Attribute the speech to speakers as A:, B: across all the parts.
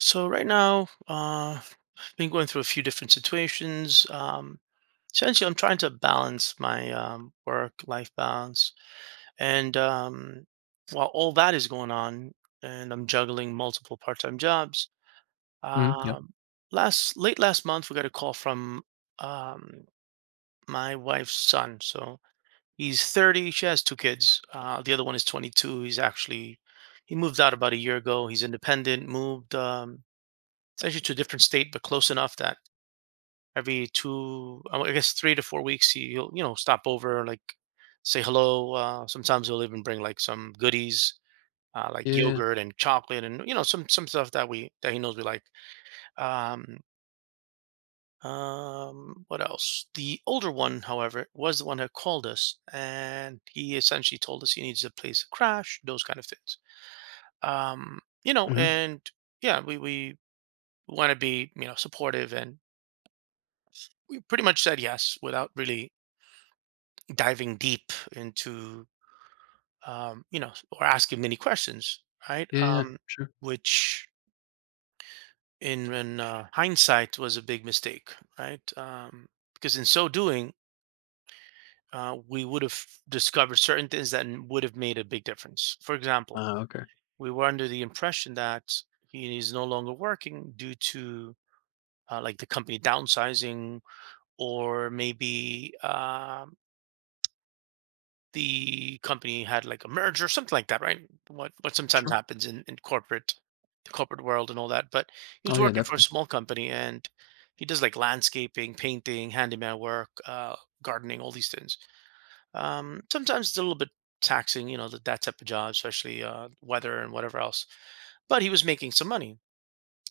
A: So right now, I've been going through a few different situations. Essentially, I'm trying to balance my work-life balance, and while all that is going on, and I'm juggling multiple part-time jobs.
B: Mhm, yeah.
A: Um, last Late last month, we got a call from um, my wife's son. So he's 30. She has two kids. The other one is 22. He moved out about a year ago. He's independent. Moved. It's actually to a different state, but close enough that every two, I w- I guess 3 to 4 weeks, he'll stop over, like say hello. Sometimes he'll even bring like some goodies,
B: Yeah,
A: like
B: yeah, yeah.
A: yogurt and chocolate, and some stuff that he knows we like. Um, what else? The older one, however, was the one that called us, and he essentially told us he needs a place to crash, those kind of things. Um, you know,
B: Mhm.
A: and Yeah, we want to be supportive and pretty much said yes without really diving deep into or asking many questions, right.
B: Yeah, yeah, sure.
A: Which in hindsight was a big mistake, right. Because in so doing, we would have discovered certain things that would have made a big difference, for example,
B: Ah, okay.
A: we were under the impression that he is no longer working due to, like, the company downsizing or maybe the company had like a merger or something like that, right? What sometimes
B: Sure.
A: happens in corporate the corporate world and all that. But he
B: Oh,
A: was
B: yeah,
A: working for a
B: definitely.
A: small company and he does like landscaping, painting, handyman work, gardening, all these things. Sometimes it's a little bit taxing, that type of job, especially weather and whatever else. But he was making some money.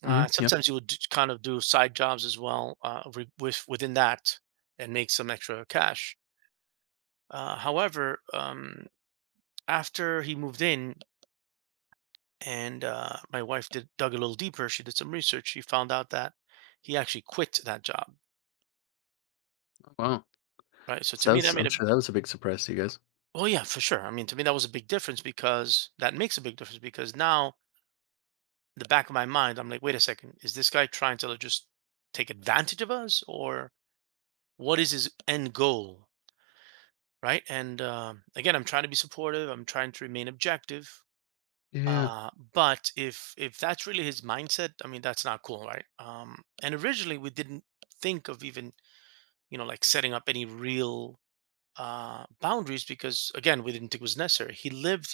B: Mhm, yeah.
A: Sometimes he would kind of do side jobs as well, within that and make some extra cash. However, after he moved in and, my wife did dug a little deeper. She did some research. She found out that he actually quit that job,
B: Oh, wow.
A: right. So to
B: So that
A: me
B: was
A: that made
B: I'm
A: a—
B: sure that was a big surprise to you guys.
A: oh yeah, for sure. I mean, to me that was a big difference because that makes a big difference because now in the back of my mind I'm like, wait a second, is this guy trying to, like, just take advantage of us, or what is his end goal, right? And again, I'm trying to be supportive, I'm trying to remain objective.
B: Yeah.
A: But if that's really his mindset, I mean, that's not cool, right? And originally we didn't think of even, you know, like setting up any real boundaries because, again, we didn't think it was necessary. He lived,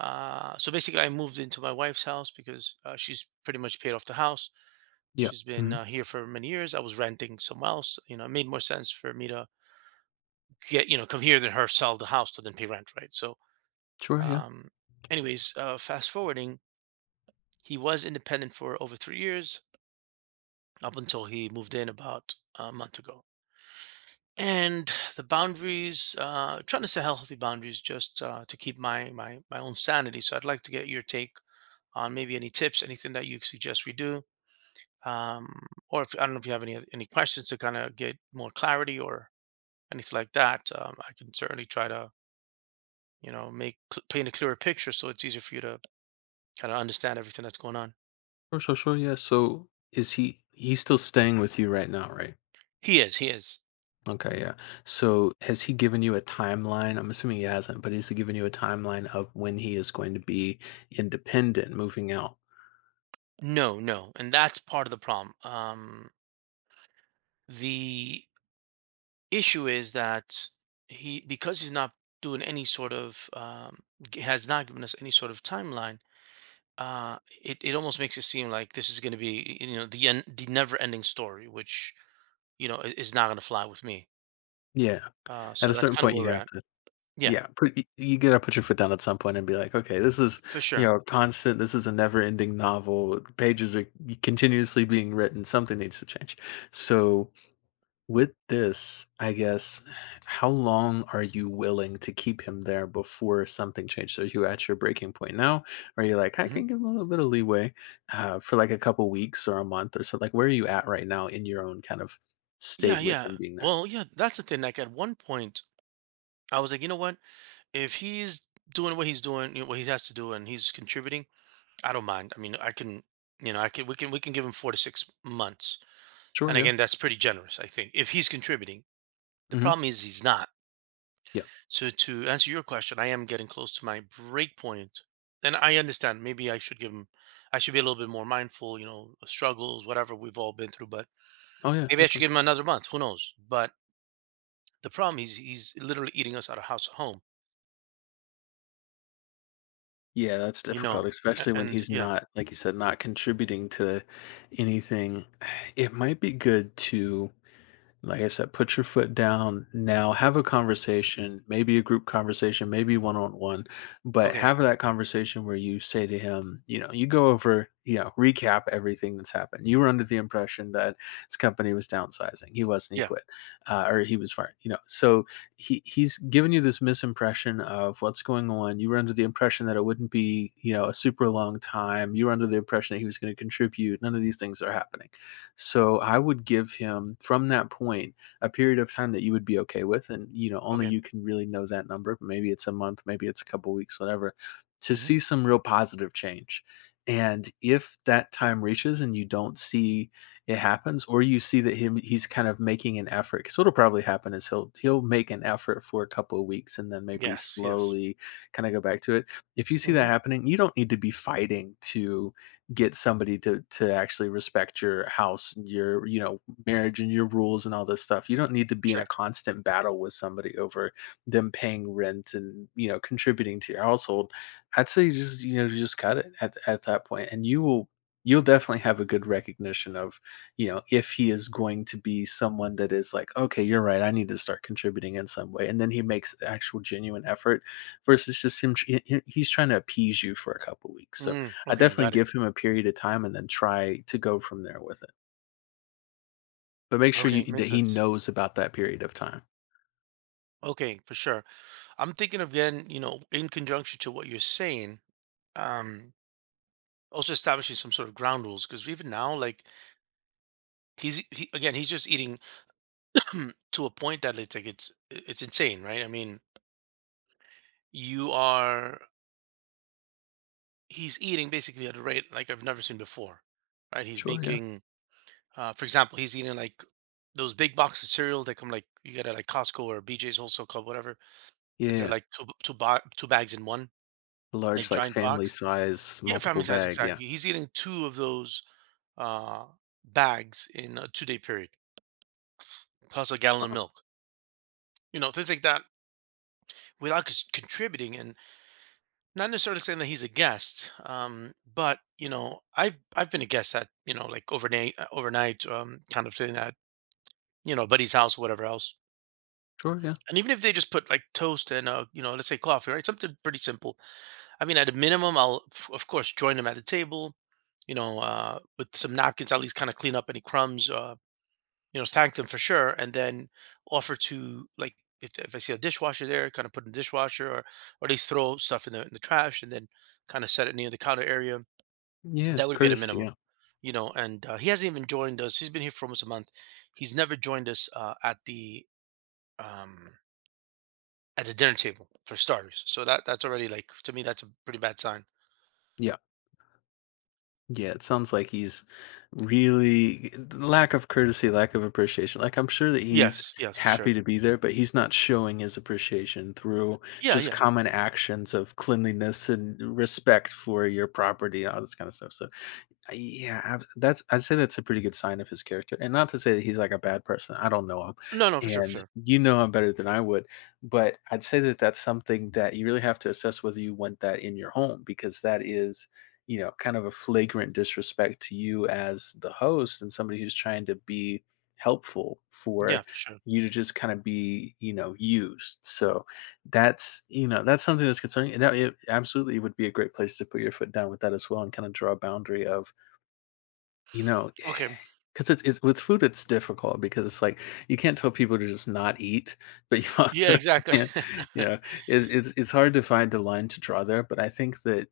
A: uh, So basically, I moved into my wife's house because, she's pretty much paid off the house.
B: Yeah.
A: She's been
B: Mhm.
A: here for many years. I was renting somewhere else. You know, it made more sense for me to come here than her sell the house to then pay rent, right? So,
B: Sure, yeah.
A: um, anyways, fast forwarding, he was independent for over 3 years up until he moved in about a month ago. And the boundaries, trying to set healthy boundaries just, to keep my own sanity. So I'd like to get your take on maybe any tips, anything that you suggest we do, um, or if I don't know if you have any questions to kind of get more clarity or anything like that. I can certainly try to paint a clearer picture so it's easier for you to kind of understand everything that's going on.
B: Sure, sure, sure, yeah. So is he's still staying with you right now, right?
A: He is, he is.
B: Okay, yeah. So has he given you a timeline? I'm assuming he hasn't, but has he given you a timeline of when he is going to be independent, moving out?
A: No, no, and that's part of the problem. The issue is that he because he's not doing any sort of has not given us any sort of timeline. It almost makes it seem like this is going to be, you know, the end, the never ending story, which is not going to fly with me.
B: Yeah. At
A: So
B: a
A: that's
B: certain
A: kind of
B: point,
A: where
B: you
A: we're
B: have
A: at.
B: to.
A: Yeah,
B: Yeah, put y you gotta put your foot down at some point and be like, "Okay, this is,
A: for sure.
B: constant, this is a never-ending novel, pages are continuously being written, something needs to change." So, with this, I guess, how long are you willing to keep him there before something changes? Are you at your breaking point now? Are you like, "I
A: Hmm.
B: can give him a little bit of leeway, for, like, a couple weeks or a month or so," like, where are you at right now in your own kind of
A: Yeah,
B: state with
A: yeah.
B: him being there?
A: Well, yeah, that's the thing, like at one point I was like, you know what, if he's doing what he's doing, what he has to do, and he's contributing, I don't mind. I mean, I can you know I can we can give him 4 to 6 months.
B: Sure,
A: And
B: yeah.
A: again, that's pretty generous, I think, if he's contributing. The
B: Mhm.
A: problem is he's not.
B: Yeah.
A: So to answer your question, I am getting close to my break point. And I understand maybe I should be a little bit more mindful, you know, struggles, whatever we've all been through, but
B: Oh, yeah,
A: maybe I should
B: definitely.
A: give him another month. Who knows? But the problem is he's literally eating us out of house at home,
B: Yeah, that's
A: you know.
B: difficult, especially when
A: And
B: he's
A: yeah.
B: not, like you said, not contributing to anything. It might be good to, like I said, put your foot down now, have a conversation, maybe a group conversation, maybe one on one, but
A: Okay.
B: have that conversation where you say to him, you know, you go over, recap everything that's happened. You were under the impression that his company was downsizing. He wasn't, he
A: Yeah.
B: quit, or he was fired. So he's given you this misimpression of what's going on. You were under the impression that it wouldn't be, a super long time. You were under the impression that he was going to contribute. None of these things are happening, so I would give him, from that point, a period of time that you would be okay with. And only
A: Okay.
B: you can really know that number. Maybe it's a month, maybe it's a couple weeks, whatever, to
A: Hmm.
B: see some real positive change. And if that time reaches and you don't see it happens, or you see that him he's kind of making an effort, because what'll probably happen is he'll make an effort for a couple of weeks and then maybe
A: Yes. Yes.
B: slowly kind of go back to it. If you see that
A: Hmm.
B: happening, you don't need to be fighting to get somebody to actually respect your house and your marriage and your rules and all this stuff. You don't need to be in a
A: Sure.
B: constant battle with somebody over them paying rent and contributing to your household. I'd say just just cut it at that point, and you'll definitely have a good recognition of, if he is going to be someone that is like, "Okay, you're right, I need to start contributing in some way," and then he makes actual genuine effort versus just he's trying to appease you for a couple weeks. So
A: Mm,
B: I
A: okay.
B: definitely
A: Got it.
B: give him a period of time and then try to go from there with it. But make sure
A: Okay.
B: you that
A: Makes
B: he
A: sense.
B: knows about that period of time.
A: Okay. For sure. I'm thinking of, again, you know, in conjunction to what you're saying, um, also establishing some sort of ground rules because even now, like again, he's just eating to a point that it's like it's insane, right? I mean, you are he's eating basically at a rate like I've never seen before, right?
B: Sure, yeah.
A: For example, he's eating like those big box of cereal that come like you get at like Costco or BJ's Wholesale Club, whatever.
B: Yeah, yeah,
A: That they're
B: yeah.
A: like two b- two, bo- two bags in one,
B: A
A: like
B: large, like,
A: giant
B: family
A: box.
B: size
A: Yeah, family
B: multiple
A: size
B: bag, yeah.
A: exactly. He's eating two of those uh, bags in a 2-day period, plus a gallon of
B: Uh-uh.
A: milk. You know, things like that without contributing and not necessarily saying that he's a guest. But you know, I've been a guest at, you know, like overnight, kind of thing at, you know, a buddy's house, whatever else.
B: Sure, yeah.
A: And even if they just put like toast and, you know, let's say coffee, right? Something pretty simple. I mean, at a minimum, of course join them at the table, you know, with some napkins, at least kind of clean up any crumbs, you know, thank them for sure, and then offer to, like, if I see a dishwasher there, kind of put in the dishwasher, or at least throw stuff in the trash, and then kind of set it near the counter area.
B: Yeah,
A: That would be at a
B: courtesy,
A: minimum,
B: yeah.
A: you know. And, he hasn't even joined us. He's been here for almost a month. He's never joined us um, at the dinner table for starters. So that's already like to me that's a pretty bad sign.
B: Yeah. Yeah, it sounds like he's really lack of courtesy, lack of appreciation. Like I'm sure that he's
A: Yes, yes, for
B: happy
A: sure.
B: to be there, but he's not showing his appreciation through
A: Yeah,
B: just
A: yeah.
B: common actions of cleanliness and respect for your property and all this kind of stuff. So Yeah, I'd say that's a pretty good sign of his character, and not to say that he's like a bad person. I don't know him,
A: No, no, for sure, for
B: and
A: sure.
B: you know him better than I would. But I'd say that that's something that you really have to assess whether you want that in your home, because that is, kind of a flagrant disrespect to you as the host and somebody who's trying to be helpful
A: Yeah,
B: for
A: for sure.
B: you to just kind of be, used. So that's you know that's something that's concerning. And that, it absolutely would be a great place to put your foot down with that as well, and kind of draw a boundary of, you know,
A: Okay.
B: because it's with food, it's difficult because it's like you can't tell people to just not eat, but you
A: Yeah,
B: also
A: exactly.
B: can't, you know, it's hard to find the line to draw there. But I think that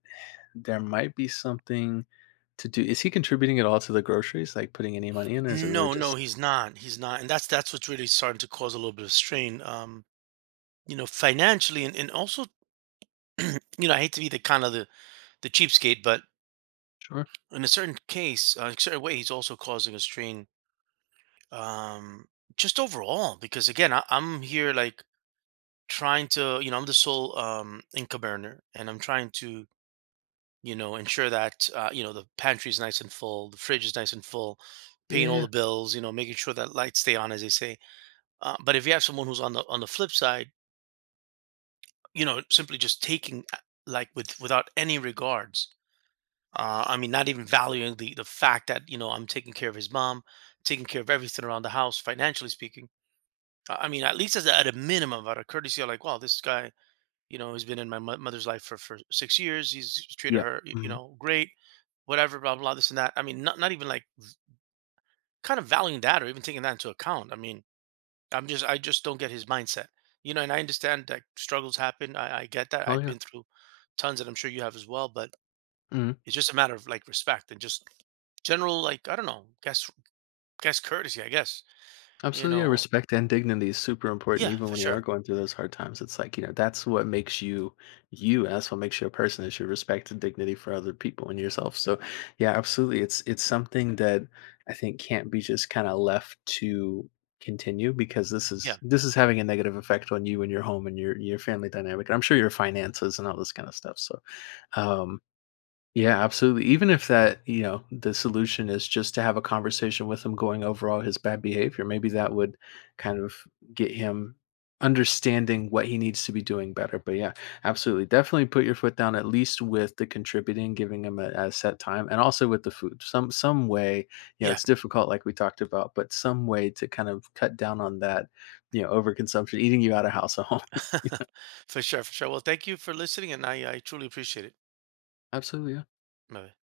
B: there might be something to do. Is he contributing at all to the groceries, like putting any money in, or is it really
A: No, no,
B: just
A: he's not. He's not, and that's what's really starting to cause a little bit of strain. You know, financially, and also, you know, I hate to be the kind of the cheapskate, but
B: sure?
A: in a certain way, he's also causing a strain. Um, just overall, because again, I'm here like trying to, you know, I'm the sole income earner, and I'm trying to, you know, ensure that, you know, the pantry is nice and full, the fridge is nice and full,
B: Yeah,
A: paying
B: yeah,
A: all
B: yeah.
A: the bills, you know, making sure that lights stay on, as they say. But if you have someone who's on the flip side, you know, simply just taking, like without any regards. I mean, not even valuing the fact that you know I'm taking care of his mom, taking care of everything around the house, financially speaking. I mean, at least at a minimum, out of courtesy, I'm like, wow, this guy, you know, has been in my mother's life for 6 years. He's treated
B: Yeah.
A: her, you
B: Mhm.
A: know, great, whatever, blah blah, this and that. I mean, not even like kind of valuing that or even taking that into account. I mean, I just don't get his mindset. You know, and I understand that struggles happen. I get that.
B: Oh
A: I've
B: yeah.
A: been through tons and I'm sure you have as well, but
B: Mhm.
A: it's just a matter of, like, respect and just general, like, I don't know, guess courtesy, I guess. You
B: Absolutely, yeah,
A: know.
B: respect and dignity is super important
A: Yeah,
B: even
A: for
B: when you are
A: sure.
B: going through those hard times. It's like, that's what makes you you, and that's what makes you a person is your respect and dignity for other people and yourself. So yeah, absolutely. It's something that I think can't be just kind of left to continue, because this
A: Yeah.
B: is this is having a negative effect on you and your home and your family dynamic. And I'm sure your finances and all this kind of stuff. So um yeah, absolutely. Even if that, the solution is just to have a conversation with him going over all his bad behavior, maybe that would kind of get him understanding what he needs to be doing better. But yeah, absolutely. Definitely put your foot down at least with the contributing, giving him a set time, and also with the food. Some way,
A: Yeah.
B: it's difficult like we talked about, but some way to kind of cut down on that, overconsumption, eating you out of house at home.
A: For sure, for sure. Well, thank you for listening and I truly appreciate it.
B: Absolutely.
A: Bye.